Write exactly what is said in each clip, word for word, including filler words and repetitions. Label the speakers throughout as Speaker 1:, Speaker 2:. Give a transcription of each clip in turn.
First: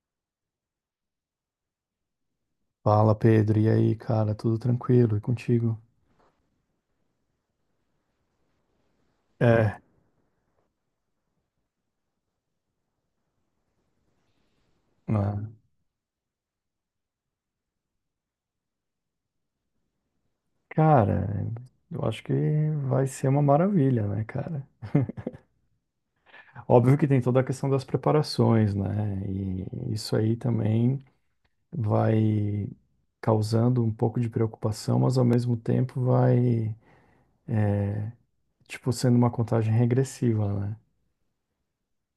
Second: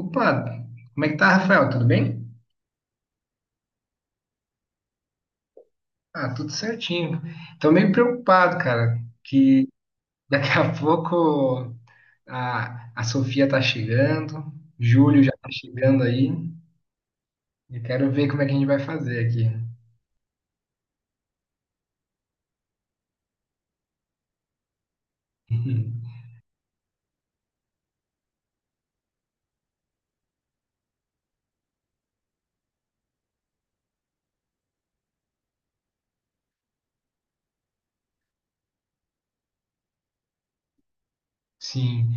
Speaker 1: Opa, como é que tá, Rafael? Tudo bem?
Speaker 2: Fala, Pedro. E aí, cara? Tudo tranquilo? E contigo?
Speaker 1: Ah, tudo certinho. Tô meio preocupado, cara, que
Speaker 2: É,
Speaker 1: daqui a pouco a, a Sofia tá chegando, Júlio já
Speaker 2: né?
Speaker 1: tá chegando aí. Eu quero ver como é que a gente vai fazer aqui.
Speaker 2: Cara, eu acho que vai ser uma maravilha, né, cara? Óbvio que tem toda a questão das preparações, né? E isso aí também vai causando um pouco de preocupação, mas ao mesmo tempo vai, tipo, sendo uma contagem regressiva, né?
Speaker 1: Sim,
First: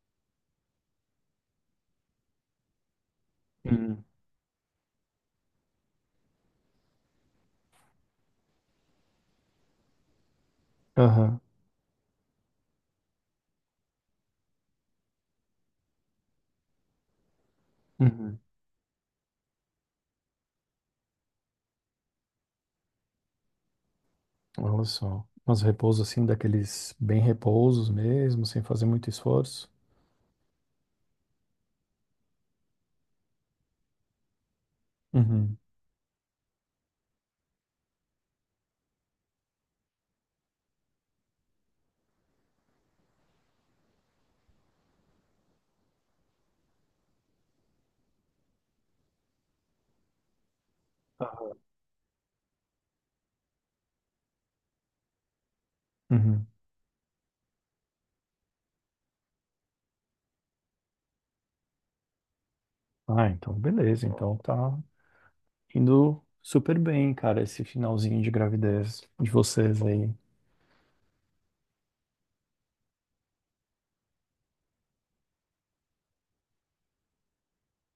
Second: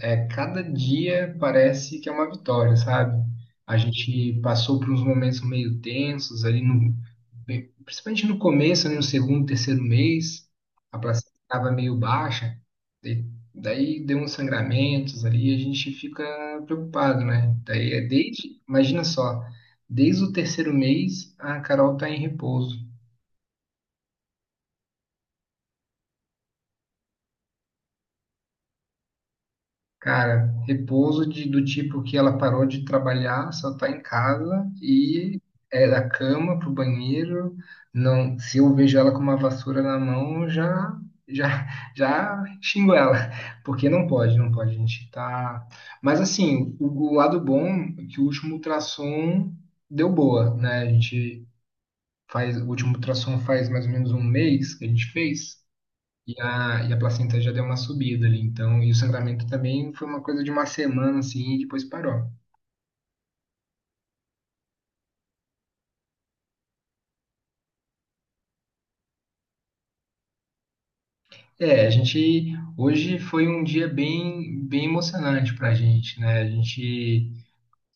Speaker 1: é, cada dia parece que é uma vitória, sabe? A
Speaker 2: Uhum.
Speaker 1: gente passou por uns momentos meio tensos ali no, bem- principalmente no começo, ali no segundo, terceiro mês, a placenta
Speaker 2: Aham.
Speaker 1: estava meio baixa, e daí deu uns sangramentos ali, a gente fica preocupado, né? Daí é
Speaker 2: Uhum.
Speaker 1: desde, imagina só, desde o terceiro mês a Carol tá em repouso.
Speaker 2: Olha só. Mas repouso assim, daqueles bem repousos mesmo, sem fazer muito esforço.
Speaker 1: Cara, repouso de- do tipo que ela parou de trabalhar, só tá em casa e
Speaker 2: Uhum.
Speaker 1: é da cama pro banheiro. Não, se eu vejo ela com uma vassoura na mão, já já já xingo ela, porque não pode, não pode, a gente tá. Mas assim, o, o lado bom é que o último ultrassom deu boa, né? A gente faz, o último ultrassom faz mais ou menos um mês que a gente fez. E
Speaker 2: Uhum.
Speaker 1: a, e a placenta já deu uma subida ali, então, e o sangramento também foi uma coisa de uma semana, assim, e depois parou.
Speaker 2: Ah, então beleza. Então tá indo super bem, cara, esse finalzinho de gravidez de vocês aí.
Speaker 1: É, a gente, hoje foi um dia bem, bem emocionante pra gente, né? A gente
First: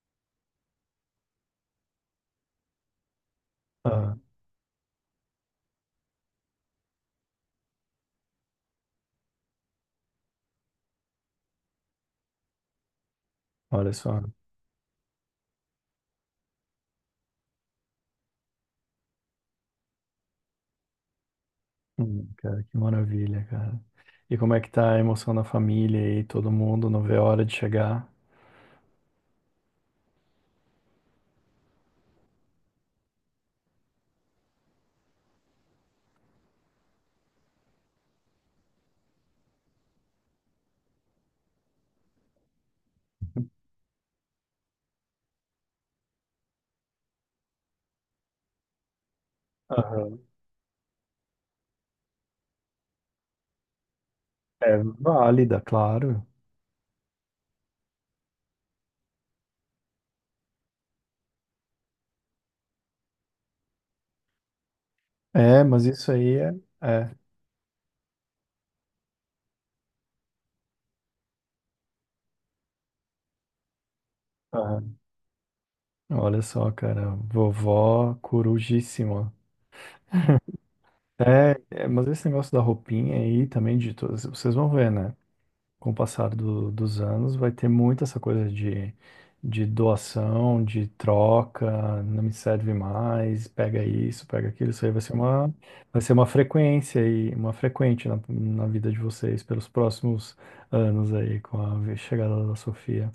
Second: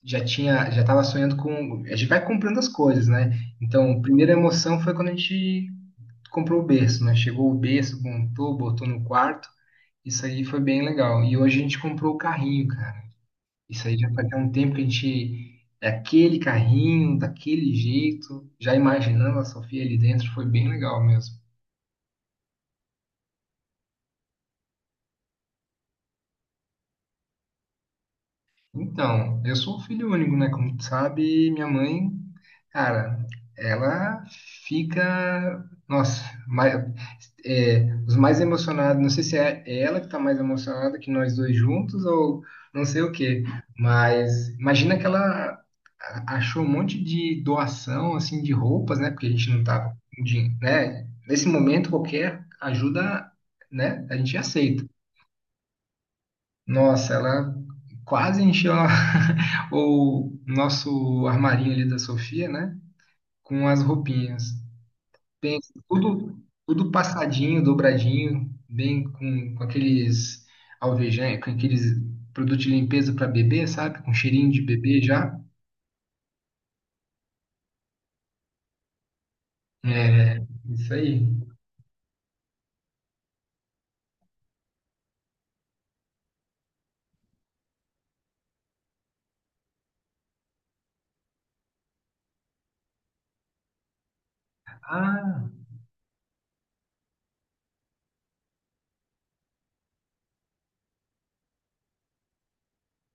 Speaker 1: já tinha, já tava sonhando com, a gente vai comprando as coisas, né? Então, a
Speaker 2: Ah,
Speaker 1: primeira emoção foi quando a gente comprou o berço, né? Chegou o berço, montou, botou no quarto, isso aí foi bem legal. E hoje a gente comprou o carrinho, cara. Isso
Speaker 2: olha
Speaker 1: aí já
Speaker 2: só.
Speaker 1: fazia um tempo que a gente. É aquele carrinho, daquele jeito, já imaginando a Sofia ali dentro, foi bem legal mesmo.
Speaker 2: Hum, cara, que maravilha, cara. E como é que tá a emoção na família aí? Todo mundo não vê a hora de chegar?
Speaker 1: Então, eu sou um filho único, né? Como tu sabe, minha mãe, cara, ela fica, nossa, mais, é, os mais emocionados. Não sei se é ela que tá mais emocionada que nós dois juntos ou não sei o quê. Mas imagina que ela a- achou um monte de doação, assim, de roupas, né? Porque a gente não tava,
Speaker 2: Aham.
Speaker 1: com dinhe- né? Nesse momento qualquer ajuda, né? A gente
Speaker 2: É
Speaker 1: aceita.
Speaker 2: válida, claro.
Speaker 1: Nossa, ela quase encheu a- o nosso armarinho ali da Sofia, né? Com as roupinhas.
Speaker 2: É,
Speaker 1: Pensa,
Speaker 2: mas isso aí
Speaker 1: tudo,
Speaker 2: é.
Speaker 1: tudo
Speaker 2: É.
Speaker 1: passadinho, dobradinho, bem com, com aqueles alvejantes, com aqueles produtos de limpeza para bebê, sabe? Com cheirinho de
Speaker 2: Aham.
Speaker 1: bebê já.
Speaker 2: Olha só, cara, vovó corujíssima.
Speaker 1: É, isso aí.
Speaker 2: É, é, mas esse negócio da roupinha aí também de todas, vocês vão ver, né? Com o passar do- dos anos, vai ter muito essa coisa de, de doação, de troca, não me serve mais, pega isso, pega aquilo. Isso aí vai ser
Speaker 1: Ah,
Speaker 2: uma, Vai ser uma frequência e uma frequente na, na vida de vocês pelos próximos anos aí, com a ve- chegada da Sofia.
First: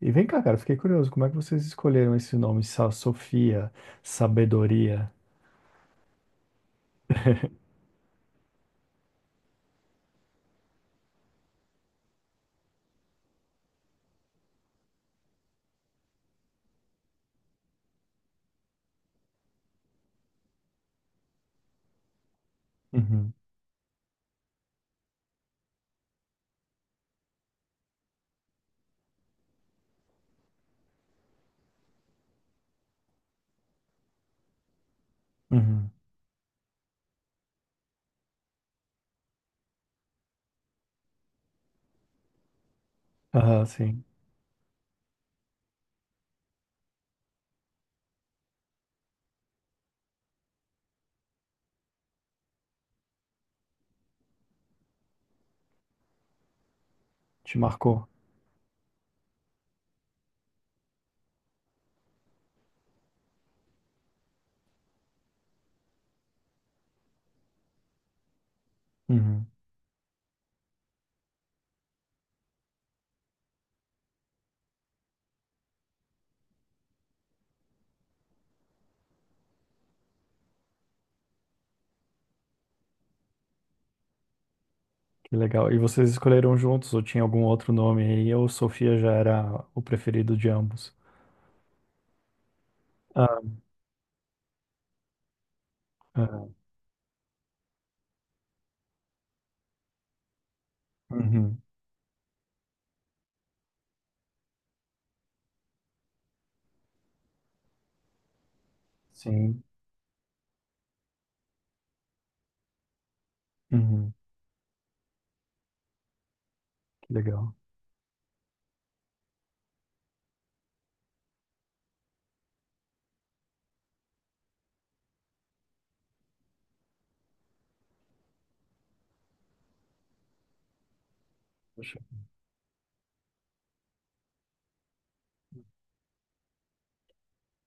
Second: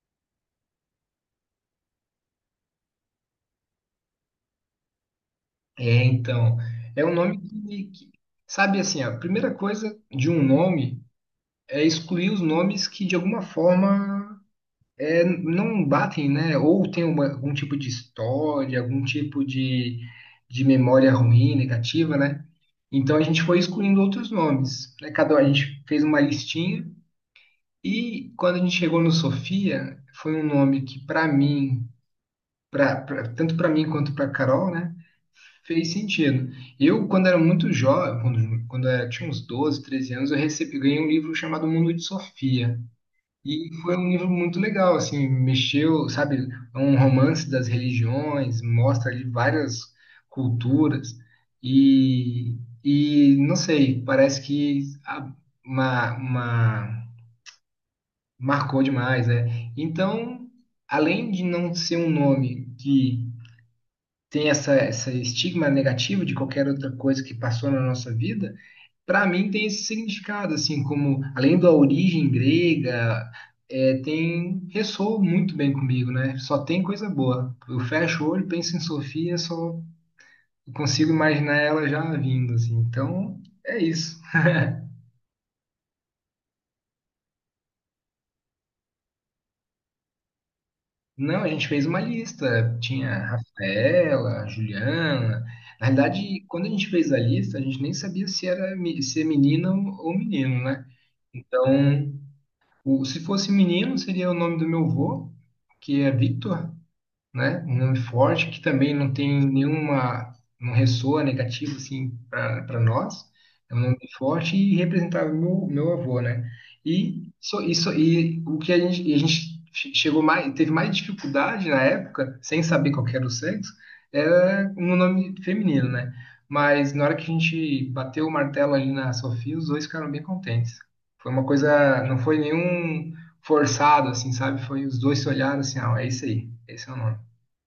Speaker 2: E vem cá, cara, fiquei curioso, como é que vocês escolheram esse nome, Sa- Sofia, sabedoria?
Speaker 1: é, então. É um nome que, que- sabe assim, ó, a primeira coisa de um nome é excluir os nomes que de alguma forma é, não batem, né? Ou tem uma- algum tipo de história, algum tipo de, de memória ruim, negativa, né? Então a
Speaker 2: Uhum,
Speaker 1: gente foi excluindo outros nomes, né? Cada a gente fez uma listinha e quando a gente chegou no Sofia, foi um nome que para mim, pra, pra- tanto para mim quanto para Carol, né,
Speaker 2: uhum.
Speaker 1: fez sentido. Eu quando era muito jovem, quando, quando eu tinha uns doze treze anos, eu recebi ganhei um livro chamado Mundo de Sofia.
Speaker 2: Aham,
Speaker 1: E foi
Speaker 2: sim,
Speaker 1: um livro muito legal, assim, mexeu, sabe, é um romance das religiões, mostra ali várias culturas e, e não sei, parece que a- uma, uma-
Speaker 2: te marcou.
Speaker 1: marcou demais, né? Então, além de não ser um nome que tem essa, essa estigma negativo de qualquer outra coisa que passou na nossa vida, para
Speaker 2: Uhum.
Speaker 1: mim tem esse significado, assim, como além da origem grega, é, tem ressoa muito bem comigo, né? Só tem coisa boa. Eu fecho o olho, penso em Sofia, só consigo imaginar ela já vindo, assim. Então, é isso.
Speaker 2: Que legal. E vocês escolheram juntos ou tinha algum outro nome aí? Ou Sofia já era o preferido de ambos?
Speaker 1: Não, a gente fez uma lista. Tinha a
Speaker 2: Ah,
Speaker 1: Rafaela, a Juliana. Na verdade,
Speaker 2: ah,
Speaker 1: quando a gente fez a lista, a gente nem sabia se era me- se é menina ou ou menino, né?
Speaker 2: uhum,
Speaker 1: Então, o- se fosse menino, seria o nome do meu avô, que é Victor, né? Um nome forte que também não tem
Speaker 2: sim.
Speaker 1: nenhuma, não ressoa negativo assim para nós. É um nome
Speaker 2: Uhum,
Speaker 1: forte e representava meu, meu avô, né?
Speaker 2: que
Speaker 1: E
Speaker 2: legal.
Speaker 1: isso, isso e o que a gente, e a gente che- chegou mais, teve mais dificuldade na época, sem saber qual que era o sexo, era um nome feminino, né? Mas na hora que a gente bateu o martelo ali na Sofia, os dois ficaram bem contentes. Foi uma
Speaker 2: Poxa,
Speaker 1: coisa, não foi nenhum forçado, assim, sabe? Foi os dois se olharam assim, ah, é isso aí, esse é o nome.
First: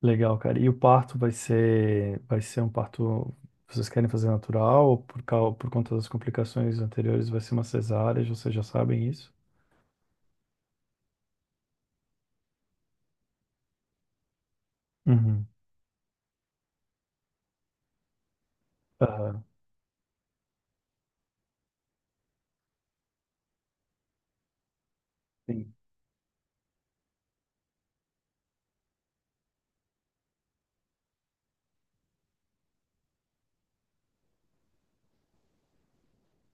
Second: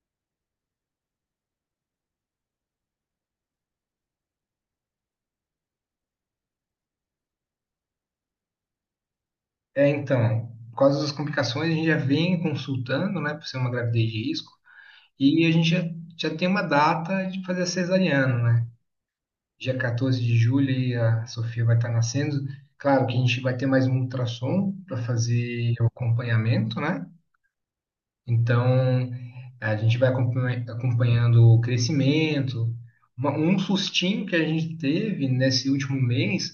Speaker 2: legal, cara. E o parto vai ser, Vai ser um parto. Vocês querem fazer natural ou por, cau- por conta das complicações anteriores vai ser uma cesárea? Vocês já sabem isso?
Speaker 1: É, então, por causa das complicações, a gente já vem consultando, né, por ser uma gravidez de risco, e
Speaker 2: Uhum.
Speaker 1: a gente já, já tem uma data de fazer a cesariana, né?
Speaker 2: Aham,
Speaker 1: Dia catorze de julho aí a Sofia vai estar nascendo. Claro que a gente vai ter mais um ultrassom para
Speaker 2: sim.
Speaker 1: fazer o acompanhamento, né? Então, a gente vai acompanha- acompanhando o crescimento. Uma- um sustinho que a gente teve nesse último mês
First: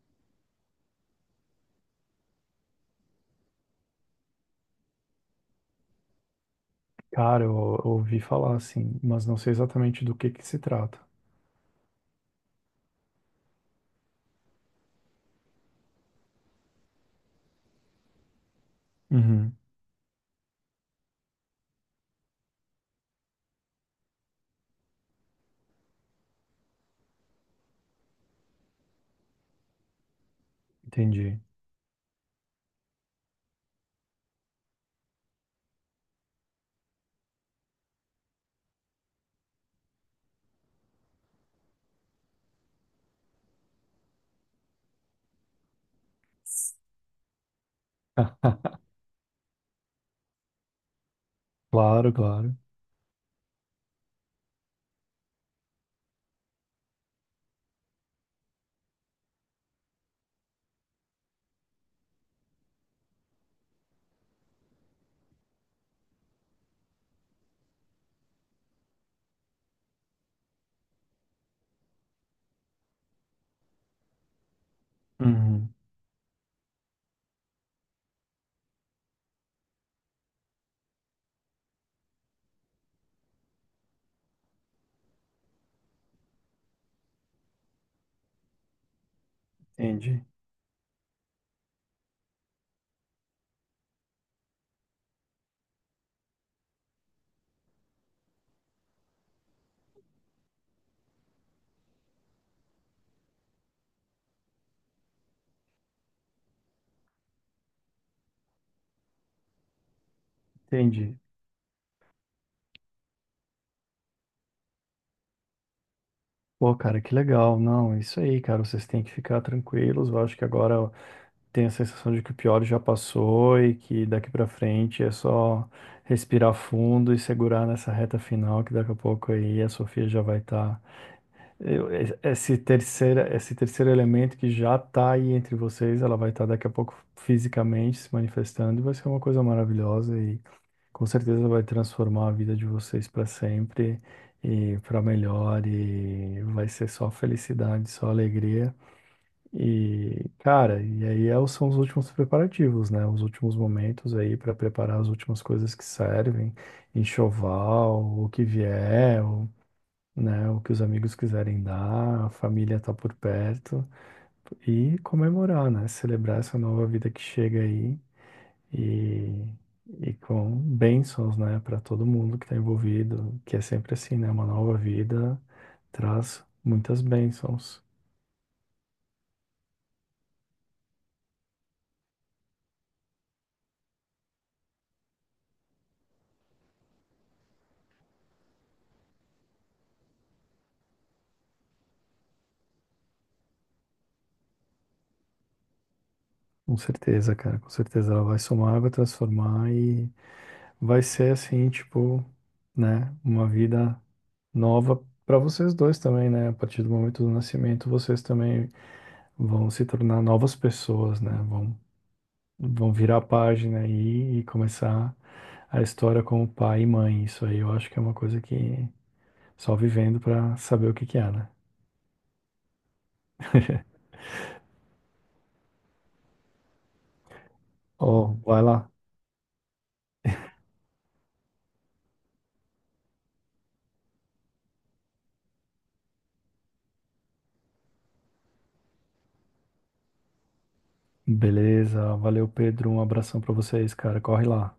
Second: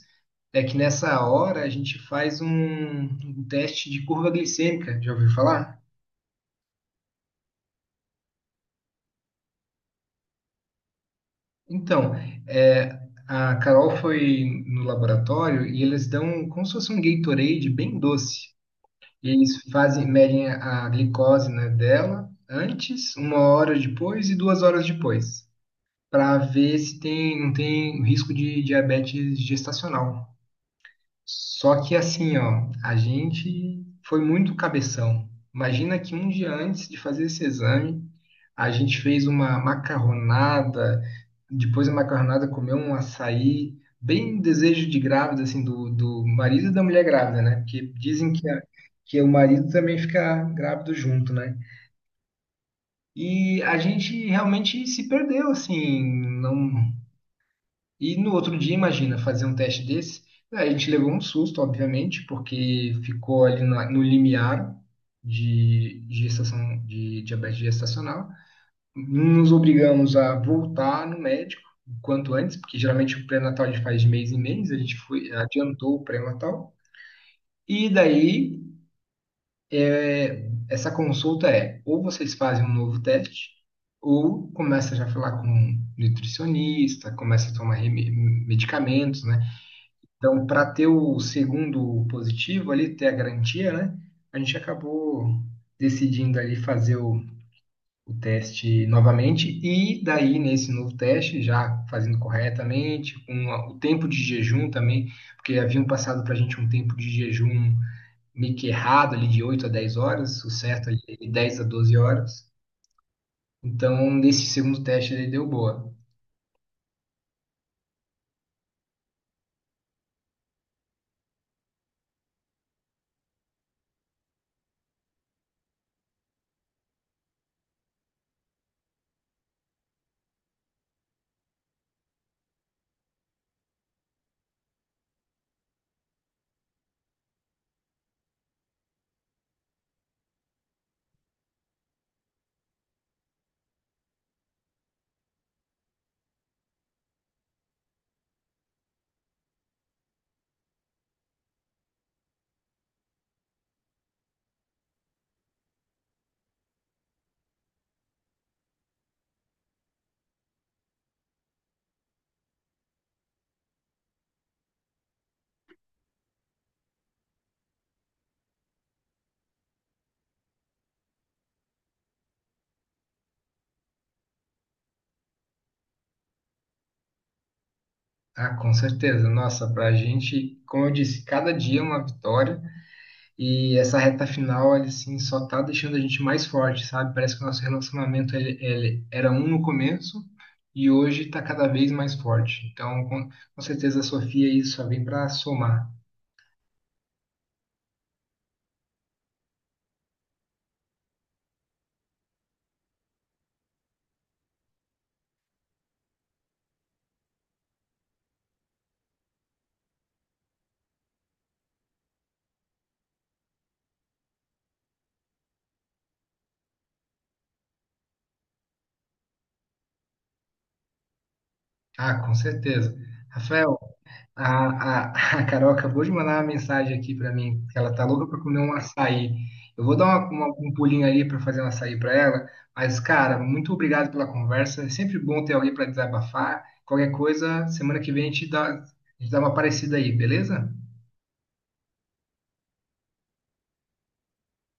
Speaker 1: é que nessa hora a gente faz um, um teste de curva glicêmica. Já ouviu falar?
Speaker 2: Cara, eu, eu ouvi falar assim, mas não sei exatamente do que que se trata.
Speaker 1: Então, é, a Carol foi no laboratório e eles dão como se fosse um Gatorade bem doce. E
Speaker 2: Uhum,
Speaker 1: eles fazem, medem a a glicose, né, dela antes, uma hora depois e duas horas depois, para ver se tem, não tem risco de diabetes gestacional.
Speaker 2: entendi.
Speaker 1: Só que assim, ó, a gente foi muito cabeção. Imagina que um dia antes de fazer esse exame, a gente fez uma macarronada, depois da macarronada comeu um açaí, bem desejo de grávida, assim, do, do marido e da mulher grávida, né? Porque dizem que,
Speaker 2: Ah,
Speaker 1: a- que o marido também fica grávido junto, né?
Speaker 2: claro, claro.
Speaker 1: E a gente realmente se perdeu, assim, não. E no outro dia, imagina, fazer um teste desse, né. A gente levou um susto, obviamente, porque ficou ali na- no limiar de de gestação, de diabetes gestacional. Nos obrigamos a voltar no médico o quanto antes, porque geralmente o pré-natal a gente faz de mês em mês, a gente foi,
Speaker 2: Uhum,
Speaker 1: adiantou o pré-natal. E daí, essa consulta é, ou vocês fazem um novo teste, ou começa já a falar com um nutricionista, começa a tomar reme- medicamentos, né?
Speaker 2: entendi.
Speaker 1: Então, para ter o segundo positivo ali, ter a garantia, né? A gente acabou decidindo ali fazer o, o teste novamente e daí nesse novo teste, já fazendo corretamente, com a- o tempo de jejum também, porque haviam passado para a gente um tempo de jejum meio que errado ali de oito a dez horas, o certo ali
Speaker 2: Entendi.
Speaker 1: é de dez a doze horas. Então, nesse segundo teste ele deu boa.
Speaker 2: Pô, cara, que legal. Não, é isso aí, cara. Vocês têm que ficar tranquilos. Eu acho que agora tem a sensação de que o pior já passou e que daqui pra frente é só respirar fundo e segurar nessa reta final, que daqui a pouco aí a Sofia já vai estar. Esse terceira, esse terceiro elemento que já tá aí entre vocês, ela vai estar daqui a pouco fisicamente se manifestando e vai ser uma coisa maravilhosa. E com certeza vai transformar a vida de vocês para sempre e para melhor, e vai ser só felicidade, só alegria. E, cara, e aí é são os últimos preparativos, né? Os últimos momentos aí para preparar as últimas coisas que servem, enxoval, o que vier, o, né, o que os amigos quiserem dar, a família tá por perto e comemorar, né? Celebrar essa nova vida que chega aí e, e com bênçãos, né, para todo mundo que está envolvido, que é sempre assim, né? Uma nova vida traz muitas bênçãos.
Speaker 1: Ah, com certeza. Nossa, para a gente, como eu disse, cada dia é uma vitória. E essa reta final, ele assim, só tá deixando a gente mais forte, sabe? Parece que o nosso relacionamento ele, ele era um no começo e hoje tá cada vez mais forte. Então, com, com certeza a Sofia aí só vem para somar.
Speaker 2: Com certeza, cara, com certeza ela vai somar, vai transformar e vai ser assim, tipo, né, uma vida nova para vocês dois também, né? A partir do momento do nascimento, vocês também vão se tornar novas pessoas, né? Vão, vão virar a página aí e começar a história como pai e mãe. Isso aí eu acho que é uma coisa que só vivendo pra saber o que que é, né?
Speaker 1: Ah, com certeza. Rafael, a, a, a Carol acabou de mandar uma mensagem aqui para mim, que ela tá louca
Speaker 2: Ó,
Speaker 1: para comer
Speaker 2: vai
Speaker 1: um
Speaker 2: lá.
Speaker 1: açaí. Eu vou dar uma- uma- um pulinho ali para fazer um açaí para ela, mas, cara, muito obrigado pela conversa. É sempre bom ter alguém para desabafar. Qualquer coisa, semana que vem a gente dá, a gente dá uma parecida aí, beleza?
Speaker 2: Beleza, valeu, Pedro. Um abração pra vocês, cara. Corre lá.